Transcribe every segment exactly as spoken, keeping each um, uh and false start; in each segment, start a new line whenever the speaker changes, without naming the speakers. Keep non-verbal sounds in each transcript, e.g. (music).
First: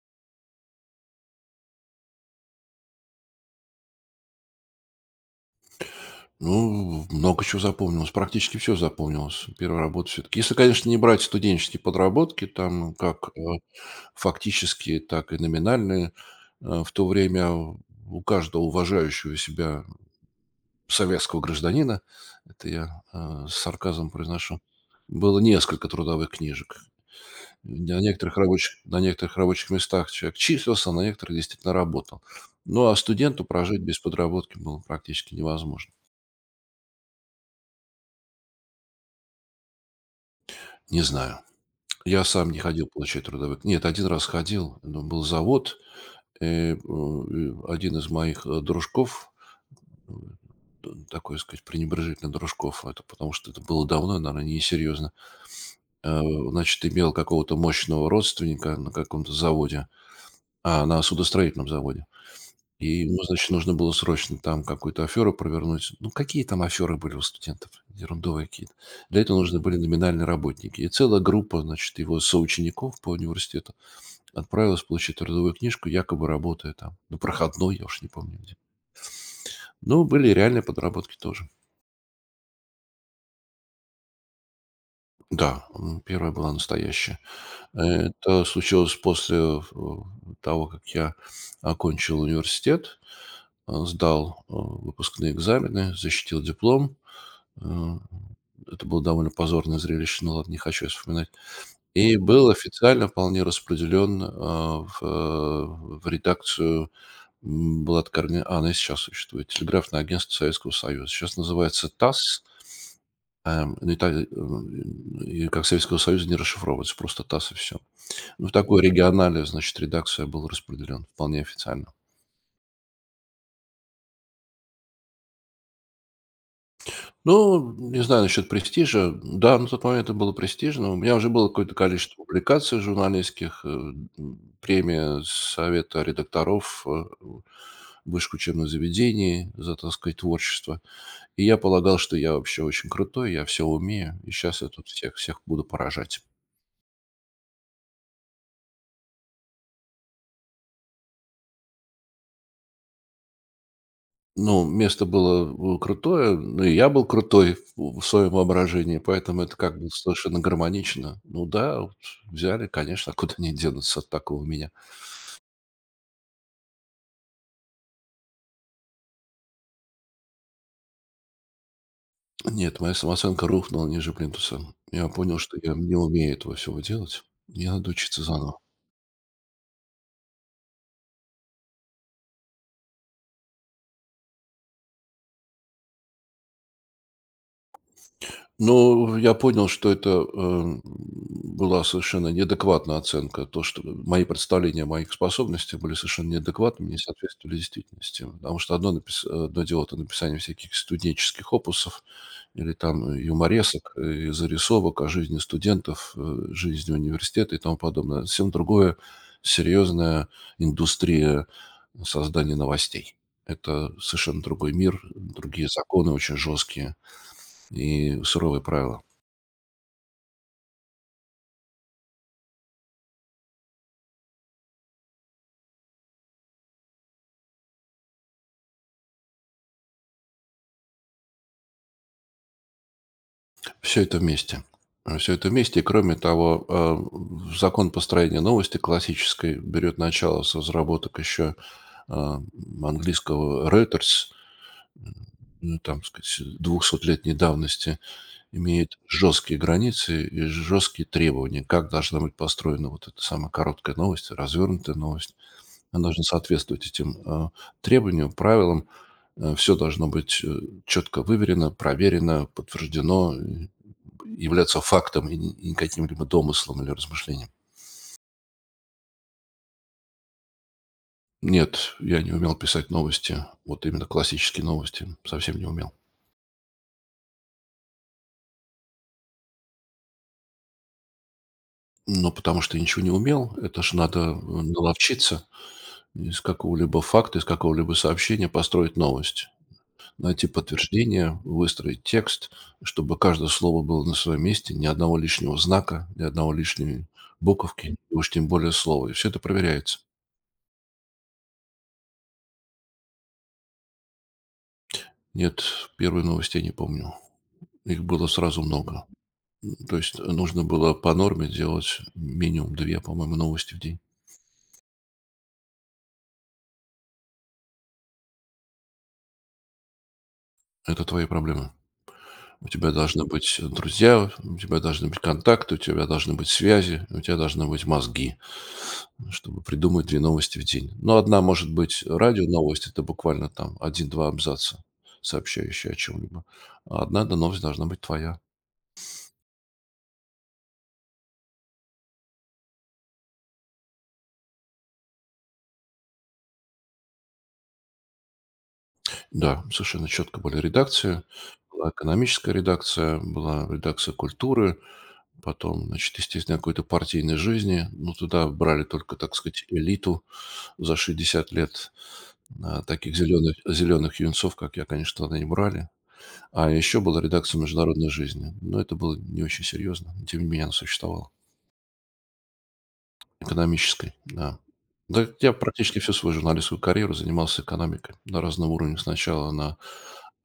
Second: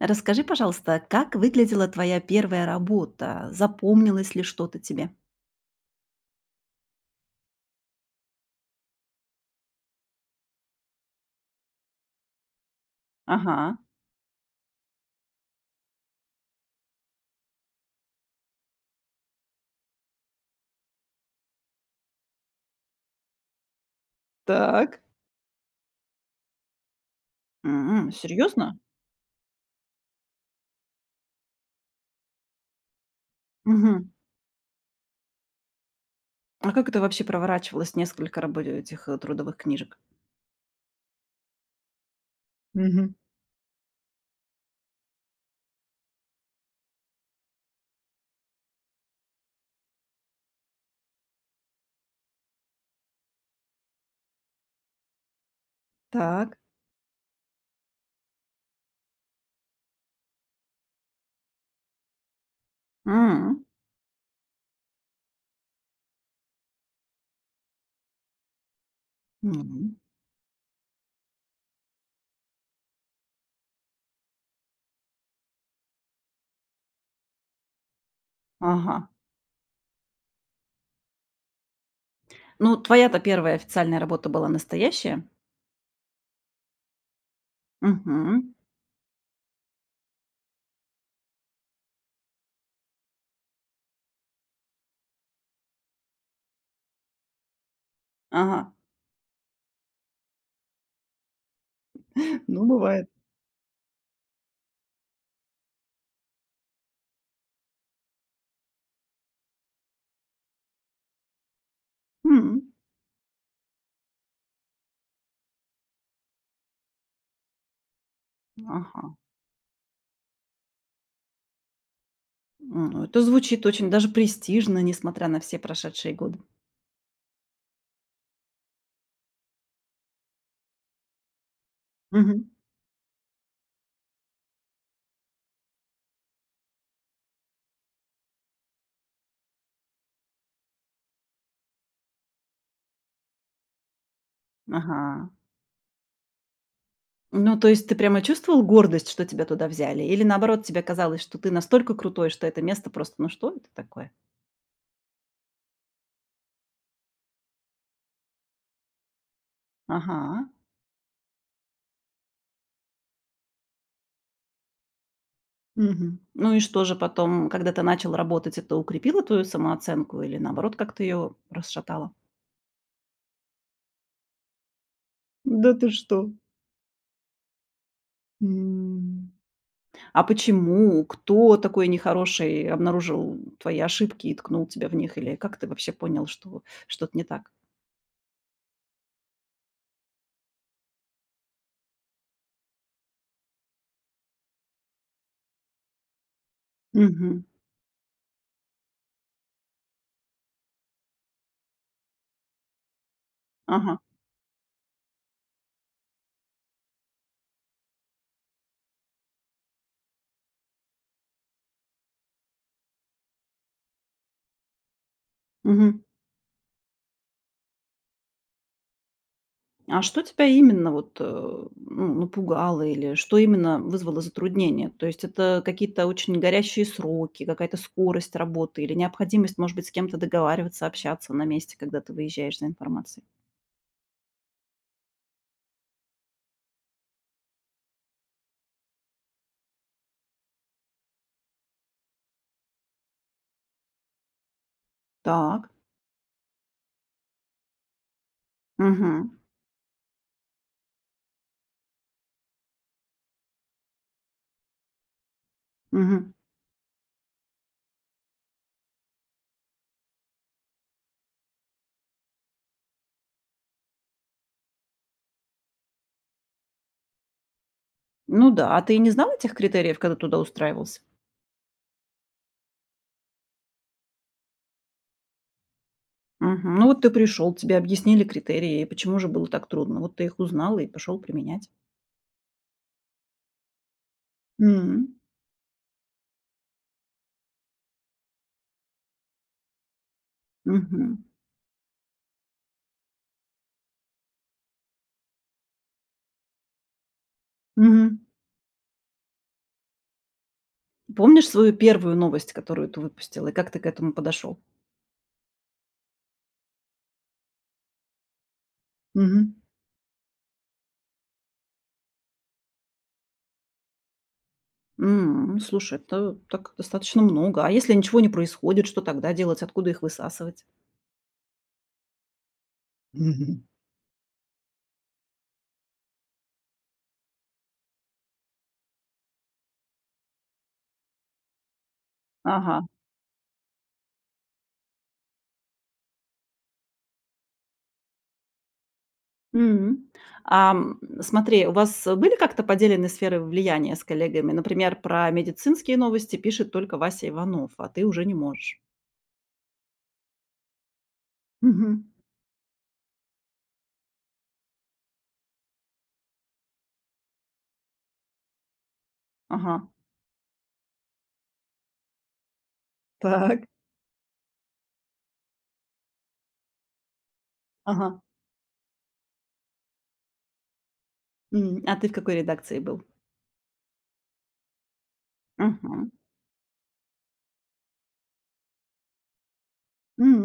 Расскажи, пожалуйста, как выглядела твоя первая работа? Запомнилось ли что-то тебе?
Ну, много чего запомнилось. Практически все запомнилось. Первая работа все-таки. Если, конечно, не брать студенческие подработки, там как э,
Ага.
фактические, так и номинальные, э, в то время у каждого уважающего себя советского гражданина, это я э, с сарказмом произношу,
Так.
было несколько трудовых книжек. На некоторых
Серьезно?
рабочих, на некоторых рабочих местах человек числился, на некоторых действительно работал. Ну, а студенту прожить без
Мгм.
подработки было практически невозможно.
А как это вообще проворачивалось, несколько работ этих э, трудовых книжек?
Не знаю. Я сам не ходил
Мгм.
получать трудовые к Нет, один раз ходил, но был завод, э, э, один из моих, э, дружков, м, т такой, сказать, пренебрежительно дружков, это потому что это было давно, наверное, несерьезно, э,
Так.
значит, имел какого-то мощного родственника на каком-то заводе, а, на судостроительном заводе. И ему, значит,
М,
нужно было срочно там какую-то аферу провернуть. Ну, какие там аферы были у студентов? Ерундовые какие-то. Для этого нужны были
м,
номинальные работники. И целая группа, значит, его соучеников по университету Отправилась получить трудовую книжку, якобы работая там. На проходной, я уж не помню где.
ага.
Но были и реальные подработки тоже.
Ну, твоя-то первая официальная работа была настоящая?
Да, м, первая была настоящая. Э, Это
Мгм.
случилось после э, того, как я окончил университет, э, сдал э, выпускные экзамены, защитил диплом. Э,
Ага.
Это было довольно позорное зрелище, но ладно, не хочу я вспоминать. И был
Ну, бывает.
официально вполне распределен э, в э, в редакцию. М, была такая органи а, она и сейчас существует. Телеграфное агентство Советского Союза. Сейчас называется ТАСС.
М,
Эм, ну, и та э, и как Советского Союза не расшифровывается, просто ТАСС и все. Ну, в такой
ага.
регионале, значит, редакция был распределен вполне официально.
М, ну, это звучит очень даже престижно, несмотря на все прошедшие годы.
Ну, не знаю насчет престижа. Да, на тот момент это было престижно. У меня уже было какое-то количество
Мгм.
публикаций журналистских, э, м, премия Совета редакторов, э, высших учебных заведений за, так сказать, творчество. И я полагал, что я вообще очень крутой, я все умею, и сейчас я тут всех,
Ага.
всех буду поражать.
Ну, то есть ты прямо чувствовал гордость, что тебя туда взяли? Или наоборот, тебе казалось, что ты настолько крутой, что это место просто, ну что это такое?
Ну, место было э, крутое, ну и я был крутой в в своем воображении, поэтому это как бы совершенно
Ага.
гармонично. Ну да, вот взяли, конечно, а куда они денутся от такого меня.
Мгм. Ну и что же потом, когда ты начал работать, это укрепило твою самооценку или наоборот как-то ее расшатало?
Нет, моя самооценка рухнула ниже плинтуса. Я понял, что
Да
я
ты
не
что?
умею этого всего делать. Мне надо учиться заново.
М. А почему? Кто такой нехороший обнаружил твои ошибки и ткнул тебя в них? Или как ты вообще понял, что что-то не так?
Ну, я понял, что это, эм, была совершенно неадекватная оценка. То, что мои представления о моих способностях были совершенно неадекватными, не
Мгм.
соответствовали действительности. Потому что одно, напис- одно дело — это написание всяких студенческих опусов или там юморесок,
Ага.
э, зарисовок о жизни студентов, э, жизни университета и тому подобное. Совсем другое — серьезная индустрия создания новостей. Это совершенно другой мир, другие
Мгм.
законы очень жесткие и суровые правила.
А что тебя именно вот, э, ну, напугало или что именно вызвало затруднение? То есть это какие-то очень горящие сроки, какая-то скорость работы или необходимость, может быть, с кем-то договариваться, общаться на месте, когда ты выезжаешь за информацией?
Все это вместе. Все это вместе. И кроме того, э, закон построения новости классической берет начало с разработок еще, а, английского Reuters, э,
Так.
ну, там, сказать, двухсотлетней давности, имеет
Мгм.
жесткие границы и жесткие требования, как должна быть построена вот эта самая короткая новость, развернутая новость. Она должна
Мгм.
соответствовать этим, а, требованиям, правилам. Все должно быть, э, четко выверено, проверено, подтверждено являться фактом и не и не каким-либо домыслом или размышлением.
Ну да, а ты не знал этих критериев, когда туда устраивался?
Нет, я не умел писать новости, вот именно классические новости, совсем не умел.
Мгм. Ну вот ты пришел, тебе объяснили критерии, и почему же было так трудно. Вот ты их узнал и пошел применять.
Ну, потому что я ничего не умел, это ж надо э,
М.
наловчиться из какого-либо факта, из какого-либо сообщения построить новость, найти
Мгм.
подтверждение, выстроить текст, чтобы каждое слово было на своем месте, ни одного лишнего знака, ни одного лишней буковки, и
Мгм.
уж тем более слова. И все это проверяется.
Помнишь свою первую новость, которую ты выпустил, и как ты к этому подошел?
Нет, первые новости я не помню. Их было сразу много.
Мгм.
То есть э, нужно было по норме делать минимум две, по-моему, новости в день.
М, ну, слушай, это так достаточно много. А если ничего не происходит, что тогда делать? Откуда их высасывать?
Это твои проблемы. У тебя должны быть
Мгм.
друзья, у тебя должны быть контакты, у тебя должны быть связи, у тебя должны быть мозги, чтобы придумать две новости в день. Но одна может быть
Ага.
радионовость, это буквально там один-два абзаца, сообщающие о чем-либо. А одна эта новость должна быть твоя.
Мгм. А, м, смотри, у вас были как-то поделены сферы влияния с коллегами? Например, про медицинские новости пишет только Вася Иванов, а ты уже не можешь.
Да, совершенно четко были редакции. Была
Мгм.
экономическая редакция, была редакция культуры, Потом, значит, естественно, какой-то партийной жизни. Ну, туда брали только, так сказать,
Ага.
элиту за шестьдесят лет. А, Таких зеленых,
Так.
зеленых юнцов, как я, конечно, тогда не брали. А еще была редакция «Международной
Ага.
жизни». Но это было не очень серьезно. Тем не менее, она существовала.
М, а ты в какой редакции был?
Экономической, да. Да я практически
Мгм.
всю свою журналистскую карьеру занимался экономикой на разном уровне. Сначала на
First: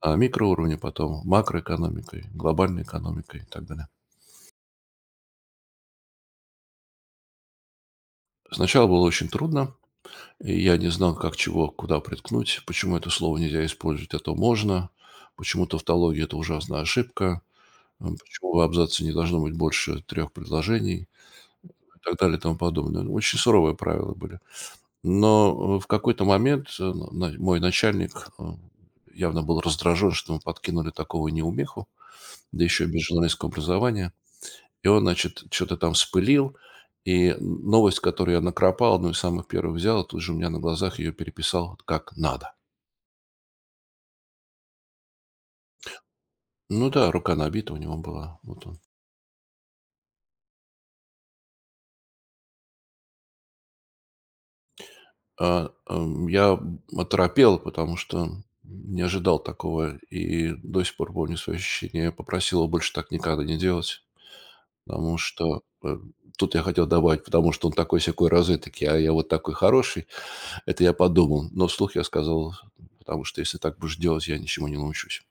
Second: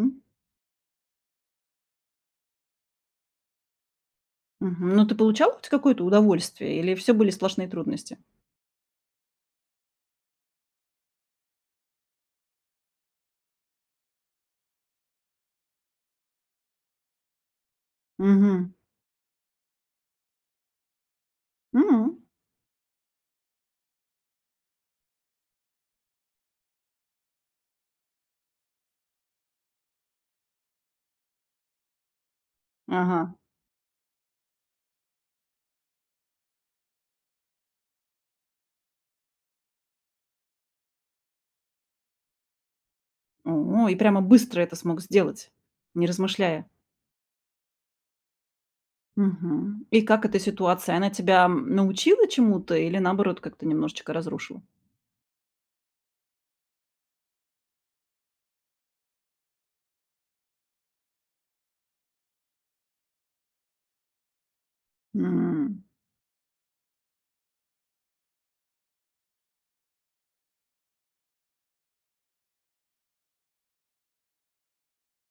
а, микроуровне, потом макроэкономикой, глобальной экономикой и так далее.
Мгм. Но ты получал хоть какое-то удовольствие или все были сплошные трудности?
Сначала было очень трудно, И я не знал, как чего, куда приткнуть, почему это слово нельзя использовать, а то можно, почему тавтология — это ужасная ошибка, м, почему в
Мгм.
абзаце не должно быть больше трех предложений и так
М.
далее и тому подобное. Ну, Очень суровые правила были. Но э, в какой-то момент э, на- мой начальник э, явно был раздражен, что мы подкинули такого неумеху, да еще и без
Ага.
журналистского образования. И он, значит, что то там вспылил. И новость, которую я накропал, одну из самых первых взял, тут же у меня на глазах ее переписал как надо.
О, и прямо быстро это смог сделать, не размышляя.
Ну да, рука набита у него была. Вот он.
Мгм. И как эта ситуация, она тебя, м, научила чему-то или, наоборот, как-то немножечко разрушила?
А, ам, я оторопел, потому что не ожидал такого. И до сих пор помню свои ощущения. Я попросил его больше так никогда не делать. Потому что
М.
э, тут я хотел добавить, потому что он такой-сякой розетки, а я вот такой хороший. Это я подумал. Но вслух я сказал, потому что если так будешь делать, я ничему не научусь.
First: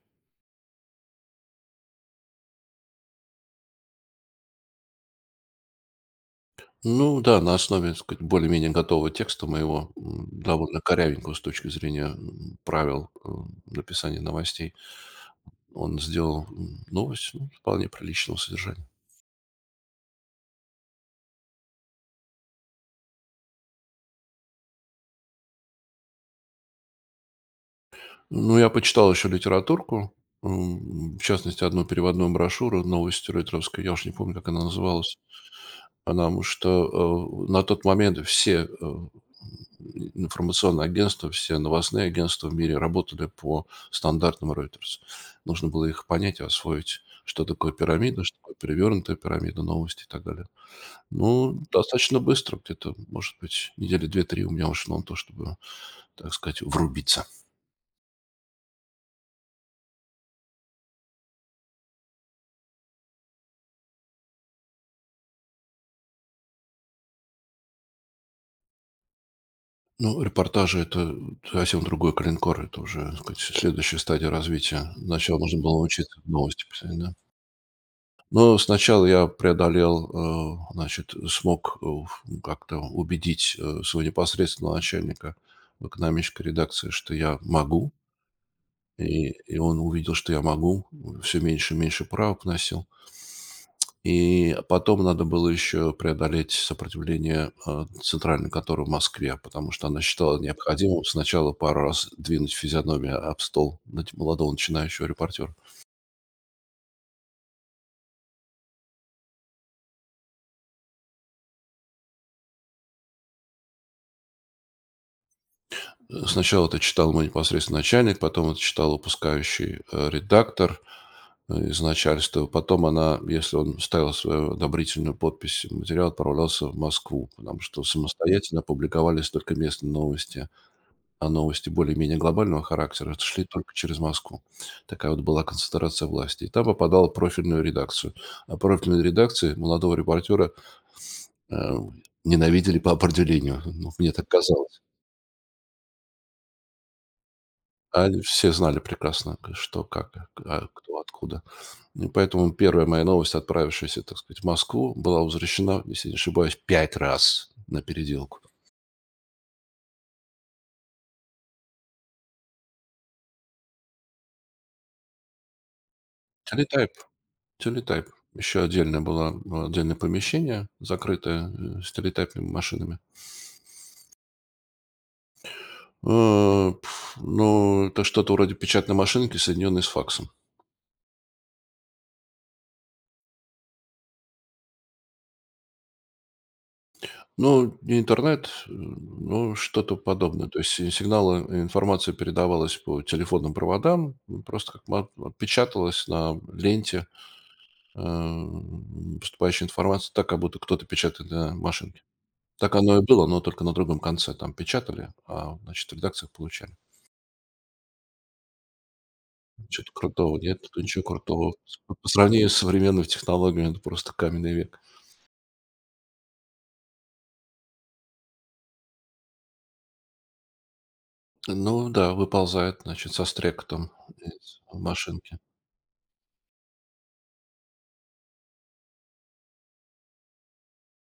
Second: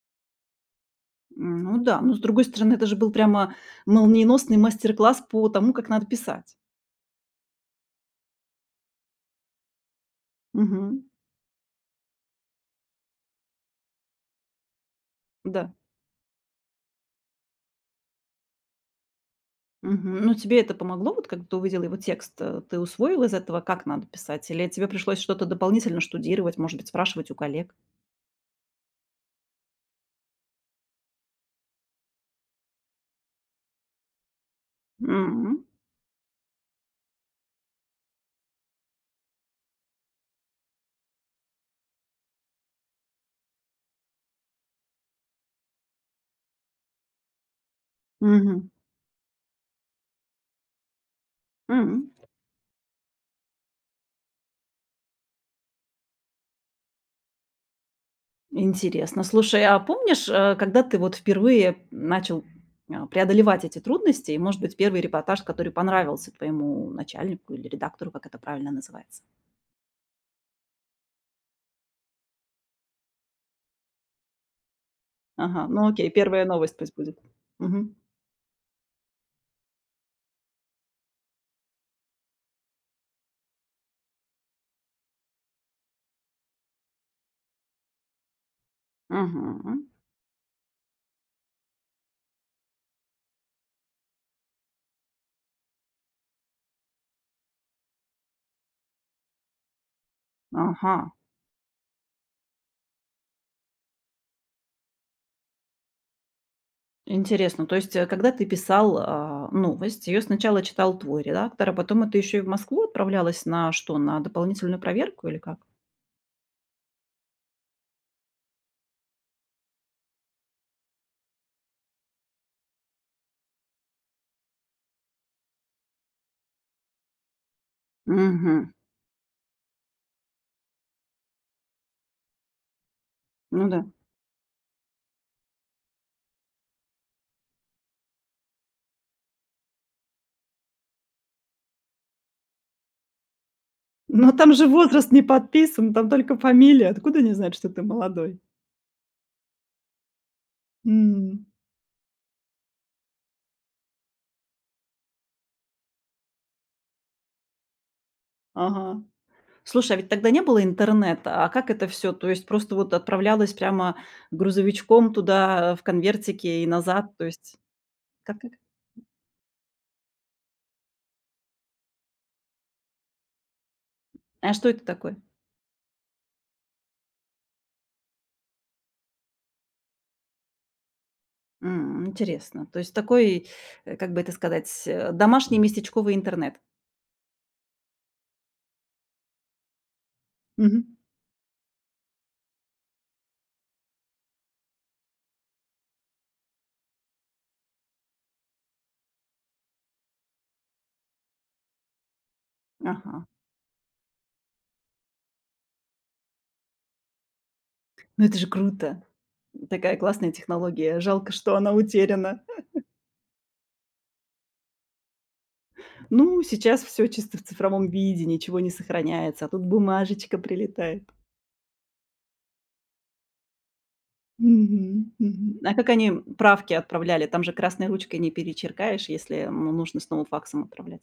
Ну да, но, с другой стороны, это же был прямо молниеносный мастер-класс по тому, как надо писать.
Ну да, на основе, так сказать, более-менее готового текста моего, м, довольно
Мгм.
корявенького с точки зрения м, правил э, написания новостей,
Да.
он сделал м, новость ну, вполне приличного содержания.
Мгм. Ну, тебе это помогло, вот когда ты увидела его текст, э, ты усвоил из этого, как надо писать? Или тебе пришлось что-то дополнительно штудировать, может быть, спрашивать у коллег?
Ну, я почитал еще литературку, м, в частности, одну переводную брошюру «Новости ретровской», я уж не помню, как она называлась.
Мгм.
Потому что, э, на тот момент все, э, информационные агентства, все новостные агентства в мире работали по стандартам Reuters. Нужно было их понять и освоить, что такое пирамида, что такое
Мгм.
перевёрнутая пирамида, новости и так далее. Ну,
М.
достаточно быстро, где-то, может быть, недели две-три у меня ушло на то, чтобы, так сказать, врубиться.
Интересно. Слушай, а помнишь, э, когда ты вот впервые начал а, преодолевать эти трудности, и, может быть, первый репортаж, который понравился твоему начальнику или редактору, как это правильно называется?
Ну, репортажи — это совсем другой калинкор, это уже, так сказать, следующая стадия развития. Сначала нужно
Ага,
было
ну окей,
научиться
первая
новости
новость пусть
писать, да.
будет. Мгм.
Но сначала я преодолел, э, значит, смог уф как-то убедить, э, своего непосредственного начальника в экономической редакции, что я могу. И и он
Мгм.
увидел, что я могу, все меньше и меньше правок вносил. И потом надо было еще преодолеть сопротивление, э, центральной конторы в Москве, потому что она считала
Ага.
необходимым сначала пару раз двинуть физиономию об стол нач молодого начинающего репортера.
Интересно, то есть, э, когда ты писал, а, новость, ее сначала читал твой редактор, а потом это еще и в Москву отправлялось на что, на дополнительную проверку или как?
Э, Сначала это читал мой непосредственно начальник, потом это читал выпускающий э, редактор э, из начальства. Потом она, если он ставил свою одобрительную подпись, материал отправлялся в Москву, потому что самостоятельно
Мгм.
публиковались только местные новости, а новости более-менее глобального характера шли
Ну
только
да.
через Москву. Такая вот была концентрация власти. И там попадала в профильную редакцию. А профильные редакции молодого репортера э, ненавидели по определению. Ну, мне так
Но там же
казалось.
возраст не подписан, там только фамилия. Откуда они знают, что ты
А они
молодой?
все знали прекрасно, к что, как, а, кто, откуда.
М,
И поэтому первая моя новость, отправившаяся, так сказать, в Москву, была возвращена, если не ошибаюсь, пять раз на переделку.
ага. Слушай, а ведь тогда не было интернета. А как это все, то есть просто вот отправлялась прямо грузовичком туда, э, в конвертике и
Телетайп,
назад? То есть
телетайп.
как как?
Еще отдельное было было отдельное помещение, закрытое, э, с телетайпными машинами.
А что это такое?
Э, пф, ну, это что-то вроде печатной машинки, соединенной с факсом.
М, интересно. То есть такой, э, как бы это сказать, э, домашний местечковый интернет.
Ну, не интернет, э, ну, что-то подобное. То есть
Мгм.
си сигналы, и информация передавалась по телефонным проводам, м, просто как ма отпечаталась на ленте, эм, поступающая информация так, как будто кто-то печатает на машинке. Так оно и
Ага.
было, но только на другом конце там печатали, а, значит, в редакциях получали.
Ну это же круто.
Ничего-то
Такая классная
крутого нет, тут
технология.
ничего
Жалко, что
крутого.
она
С по по
утеряна.
сравнению с современными технологиями это просто каменный век.
Ну, сейчас все чисто в цифровом виде, ничего не сохраняется, а тут бумажечка прилетает.
Ну да, выползает, значит, со стрекотом из
Мгм,
машинки.
мгм. А как они правки отправляли? Там же красной ручкой не перечеркаешь, если, ну, нужно снова факсом отправлять.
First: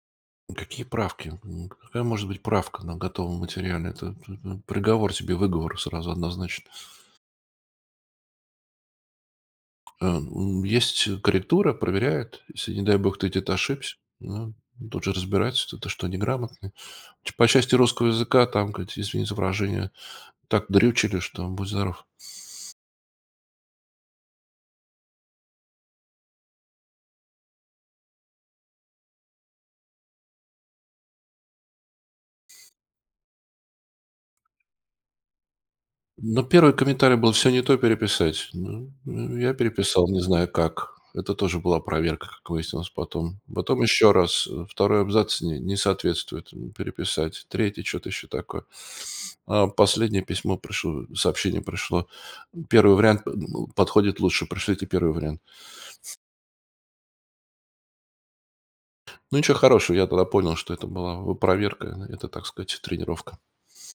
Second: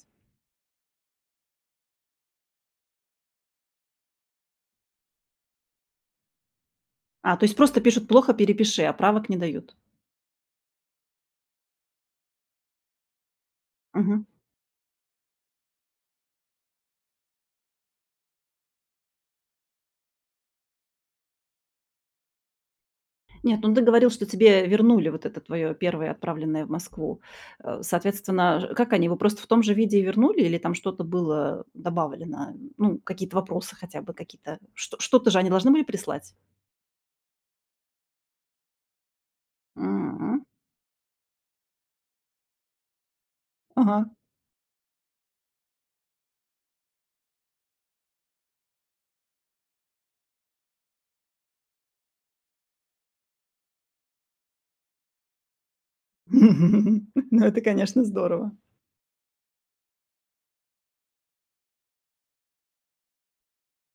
Какие правки? М, Какая может быть правка на готовом материале? Это, это приговор тебе, выговор сразу однозначно.
А, то есть просто пишут: "Плохо, перепиши", а правок не дают.
Э, м, Есть корректура, проверяют. Если, не дай бог, ты где-то ошибся,
Мгм.
ну, тут же разбирать, ты, ты что, неграмотный. Ч- По части русского языка там, как, извини за выражение, так дрючили, что будь здоров.
Нет, ну ты говорил, что тебе вернули вот это твое первое отправленное в Москву. Э, Соответственно, ж- как они его просто в том же виде и вернули, или там что-то было добавлено? Ну, какие-то вопросы хотя бы, какие-то. Что- что-то же они должны были прислать?
Но первый комментарий был: «Все не то, переписать». Ну, ну, я переписал, не
Мгм.
знаю как. Это тоже была проверка, как выяснилось потом. Потом
Ага.
еще раз, э, второй абзац не не соответствует, м, переписать. Третий что то еще такое. А последнее письмо пришло сообщение пришло. Первый вариант, э, ну, подходит лучше, пришлите первый вариант.
(laughs) Ну, это, конечно, здорово.
Ну, ничего хорошего, я тогда понял, что это была, э, проверка, это, так сказать, тренировка.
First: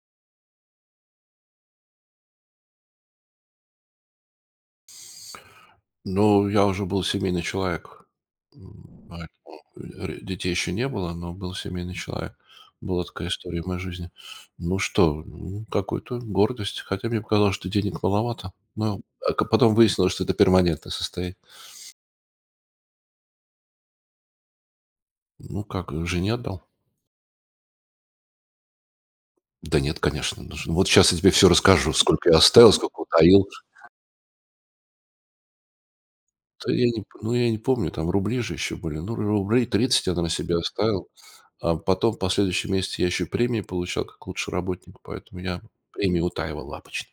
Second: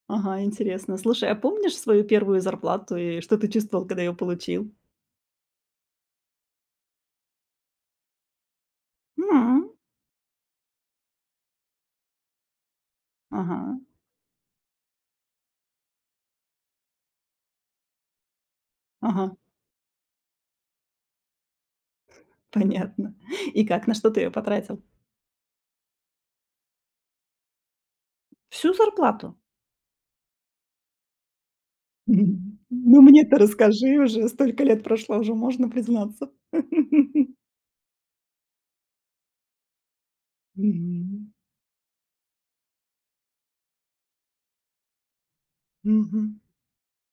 Ага, интересно. Слушай, а помнишь свою первую зарплату и что ты чувствовал, когда ее получил?
Ну, я уже был семейный человек. М, поэтому,
М,
э, ре детей еще не было, но был семейный человек. Была такая история в
ага,
моей жизни. Ну что, ну, какой-то гордость. Хотя мне показалось, что денег маловато. Но, а
ага,
к потом выяснилось, что это перманентное состояние.
понятно. И как, на что ты ее потратил?
Ну как, э, жене отдал?
Всю зарплату?
Да нет, конечно. Ну ж ну вот сейчас я тебе все расскажу, сколько я
Мгм.
оставил,
Ну,
сколько
мне-то
утаил.
расскажи уже, столько лет прошло, уже можно признаться.
Да я не п ну,
(laughs)
я не помню, там рубли же еще были. Ну, рублей тридцать я на себе оставил.
Мгм.
А потом в последующем месяце я еще премии получал как лучший работник, поэтому я премии
Мгм.
утаивал обычно.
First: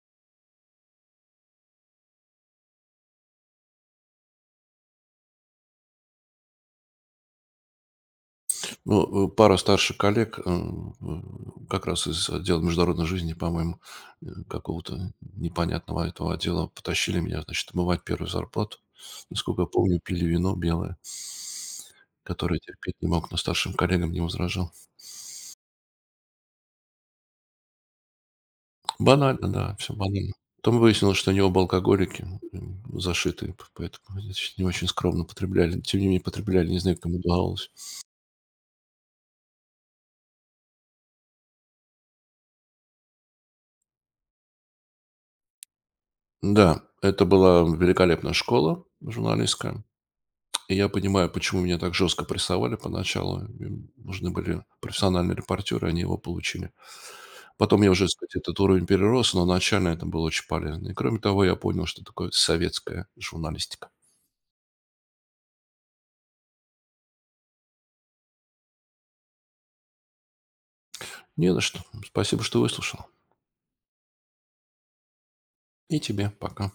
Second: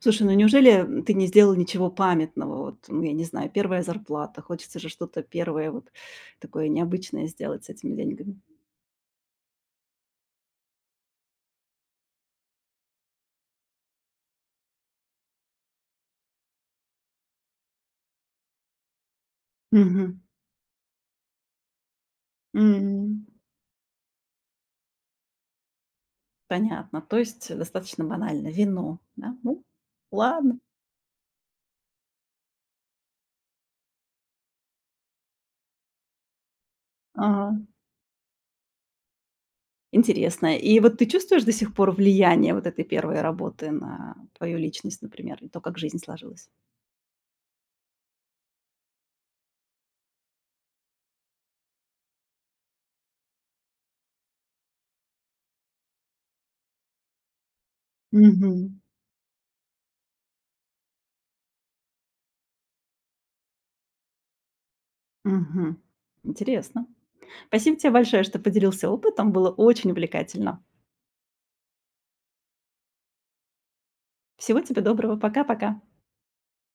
Слушай, ну неужели, ты не сделал ничего памятного? Вот, ну, я не знаю, первая зарплата. Хочется же что-то первое вот такое необычное сделать с этими деньгами.
Ну, э, пара старших коллег, м, м, как раз из отдела международной жизни, по-моему, э, какого-то непонятного этого отдела, потащили меня, значит, отмывать первую зарплату. Насколько я помню,
Мгм.
пили вино белое, которое терпеть не
М.
мог, но старшим коллегам не возражал.
Понятно. То есть достаточно банально. Вино, да?
Банально,
Ну,
да, все банально.
ладно.
Потом выяснилось, что они оба алкоголики, м, зашитые, п- поэтому значит, не очень скромно потребляли. Тем не менее, потребляли, не знаю, кому
Ага.
удавалось.
Интересно. И вот ты чувствуешь до сих пор влияние вот этой первой работы на твою личность, например, и то, как жизнь сложилась?
Да, это была великолепная школа журналистская. И я понимаю, почему меня так жестко прессовали поначалу. Им нужны были профессиональные репортеры, они его получили. Потом я уже, так сказать,
Мгм.
этот уровень перерос, но начально это было очень полезно. И кроме того, я понял, что такое советская журналистика.
Мгм. Интересно. Спасибо тебе большое, что поделился опытом. Было очень увлекательно.
Не за что. Спасибо, что выслушал.
Всего тебе доброго. Пока-пока.
И тебе пока.